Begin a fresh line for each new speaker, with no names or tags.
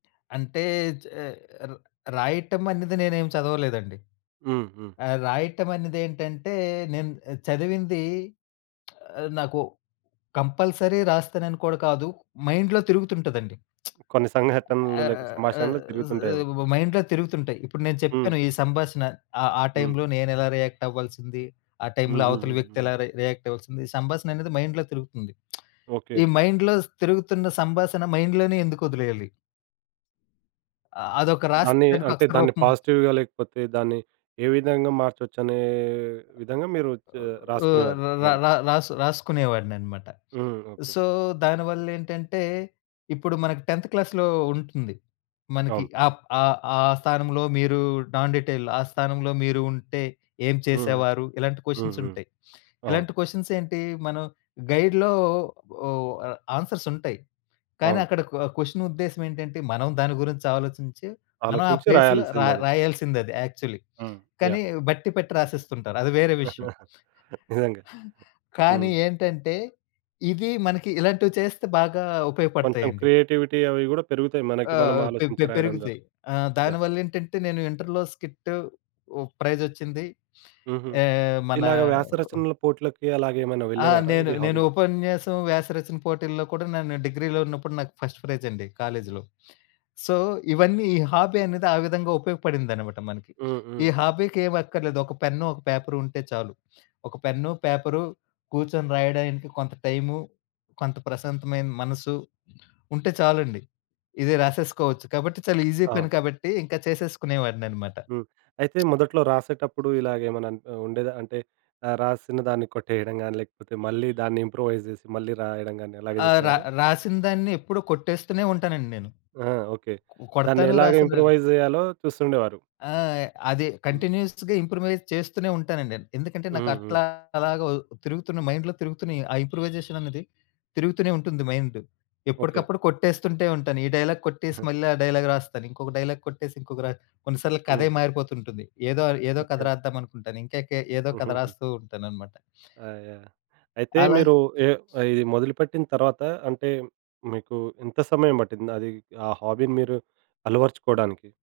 అంటే చే ర రాయటమనేది నేనేమి చదవలేదండి.
హ్మ్. హ్మ్.
ఆ! రాయటమనేదేంటంటే నేను చదివింది. ఆహ్, నాకు కంపల్సరీ రాస్తానని కూడా కాదు మైండ్‌లో తిరుగుతుంటదండి.
కొన్ని సంఘటనలు లేకపొ
ఆహ్, ఆహ్,
సంభాషణలు తిరుగుతుంటాయేమో.
జ్ మైండ్‌లో తిరుగుతుంటాయి. ఇప్పుడు నేను
హ్మ్.
చెప్పాను. ఈ సంభాషణ ఆహ్, ఆ
హ్మ్.
టై‌మ్‌లో నేనెలా రియాక్ట్ అవ్వాల్సింది? ఆ టై‌మ్‌లో అవతల వ్యక్తి
హుహుహుహు.
ఎలా రి రియాక్ట్ అవ్వాల్సింది? సంభాషణ అనేది మైండ్‌లో తిరుగుతుంది.
ఓకే.
ఈ మైండ్‌లో తిరుగుతున్న సంభాషణ మైండ్‌లోనే ఎందుకొదిలేయాలి? ఆహ్, అదొక రాసి
దాన్ని
దాని
అంటే
అక్షర
దాన్ని
రూపం
పాజిటివ్‌గా లేకపోతే దాన్ని ఏ విధంగా మార్చొచ్చు అనే విధంగా మీరు చె
ఓ
రాసుకునేవారు
ర ర
దాన్ని.
ర రాసు రాసుకునేవాడిననమాట.
హ్మ్. ఓకే.
సో, దానివల్లేంటంటే ఇప్పుడు మనకి 10థ్ క్లాస్‌‌లో ఉంటుంది. మనకి
అవును.
ఆప్ ఆహ్, ఆహ్, ఆ స్థానంలో మీరు నాన్ డీటెయిల్ ఆ స్థానంలో మీరు ఉంటే ఏం
హుహు,
చేసేవారు? ఇలాంటి
హుహు.
కొషన్సుంటాయి.
అవును.
ఇలాంటి కొషన్సేంటి మనం గైడ్‌‌‌లో ఓ ఆహ్, ఆన్‌సర్సుంటాయి. కానీ,
అవును.
అక్కడ కొ క్వెషనుద్దేశమేంటంటే మనం దాని గురించి ఆలోచించి మనం ఆ
ఆలోచించి
ప్లేస్‌లో రా
రాయాల్సిందది.
రాయాల్సిందది యాక్చలీ.
హ్మ్.
కానీ
యాహ్!
బట్టి పెట్టి రాసేస్తుంటారు. అది వేరే విషయం.
నిజంగా.
కానీ
హ్మ్.
ఏంటంటే ఇవి మనకి ఇలాంటివి చేస్తే బాగా
కొంచెం
ఉపయోగపడతాయండి.
క్రియేటివిటీ అవి గూడా పెరుగుతాయి. మనకి మనం
ఆహ్, పె
ఆలోచించి
పె
రాయడం ద్వారా
పెరుగుతాయి. ఆహ్,
యాహ్!
దానివల్లేంటంటే నేను ఇంటర్‌లో స్కిట్ ఓ ప్రైజొచ్చింది.
హుహు.
ఏ మనా
ఇలాగ వ్యాసరచనల పోట్లకి అలాగేమైనా
ఆ!
వెళ్ళేవారా?
నేను
ఇది
నేను
హాబీ
ఉపన్యాసం, వ్యాసరచన పోటీల్లో కూడా నను డిగ్రీలో ఉన్నప్పుడు నాకు ఫస్ట్ ప్రైజండి. కాలేజీలో సో, ఇవన్నీ ఈ హాబీ అనేది ఆ విధంగా ఉపయోగపడిందనమాట మనకి.
హ్మ్,
ఈ
హ్మ్.
హాబీకి ఏమక్కర్లేదు ఒక పెన్ను ఒక పేపరుంటే చాలు. ఒక పెన్ను, పేపరు కూర్చొని రాయడానికి కొంత టైము, కొంత ప్రశాంతమైన మనసు ఉంటే చాలండి. ఇది రాసేసుకోవచ్చు కాబట్టి చాలా ఈజీ
అవును.
పని కాబట్టి ఇంక చేసేసుకునేవాడిననమాట.
హ్మ్. అయితే మొదట్లో రాసేటప్పుడు ఇలాగేమన్నా అనిపి ఉండేదా? అంటే ఆహ్, రాసిన దాన్ని కొట్టేయడం గానీ, లేకపోతే మళ్ళీ దాన్ని ఇంప్రూవైజ్ చేసి మళ్ళీ రాయడం గానీ అలాగ
ఆహ్, ర
జేసేవారా?
రాసినదాన్ని ఎప్పుడు కొట్టేస్తూనే ఉంటానండి నేను.
ఆ! ఓకే.
కొ
దాన్ని
కొడతాను
ఎలాగా
రాసను
ఇంప్రూవైజ్ జేయాలో చూస్తుండేవారు.
ఆ! అది
హ్మ్.
కంటిన్యూయస్‌గా ఇంప్రూవైజ్ చేస్తూనే ఉంటానండి. ఎందుకంటే
హ్మ్, హ్మ్.
నాకట్లాగా తిరుగుతున్న మైండ్‌లో తిరుగుతునియి ఆ ఇంప్రూవైజేషననేది. తిరుగుతూనే ఉంటుంది మైండ్.
ఓకే.
ఎప్పడుకప్పుడు కొట్టేస్తుంటే ఉంటాను. ఈ డైలాగ్ కొట్టేసి మళ్ళీ ఆ డైలాగ్ రాస్తాను. ఇంకొక డైలాగ్ కొట్టేసి ఇంకొక ర కొన్ని సార్లు కథే
హ్మ్.
మారిపోతుంటుంది. ఏదో అను ఏదో కథ
ఓకే.
రాద్దామనుకుంటాను. ఇంకెకె ఏదో కథ
హుహుహు.
రాస్తూ ఉంటాననమాట.
ఆ! యాహ్! అయితే
అలా
మీరు ఏహ్ ఇది మొదలుపెట్టిన తర్వాత అంటే మీకు ఎంత సమయం బట్టింది అది ఆ హాబీ మీరు అలవరచుకోవడానికి?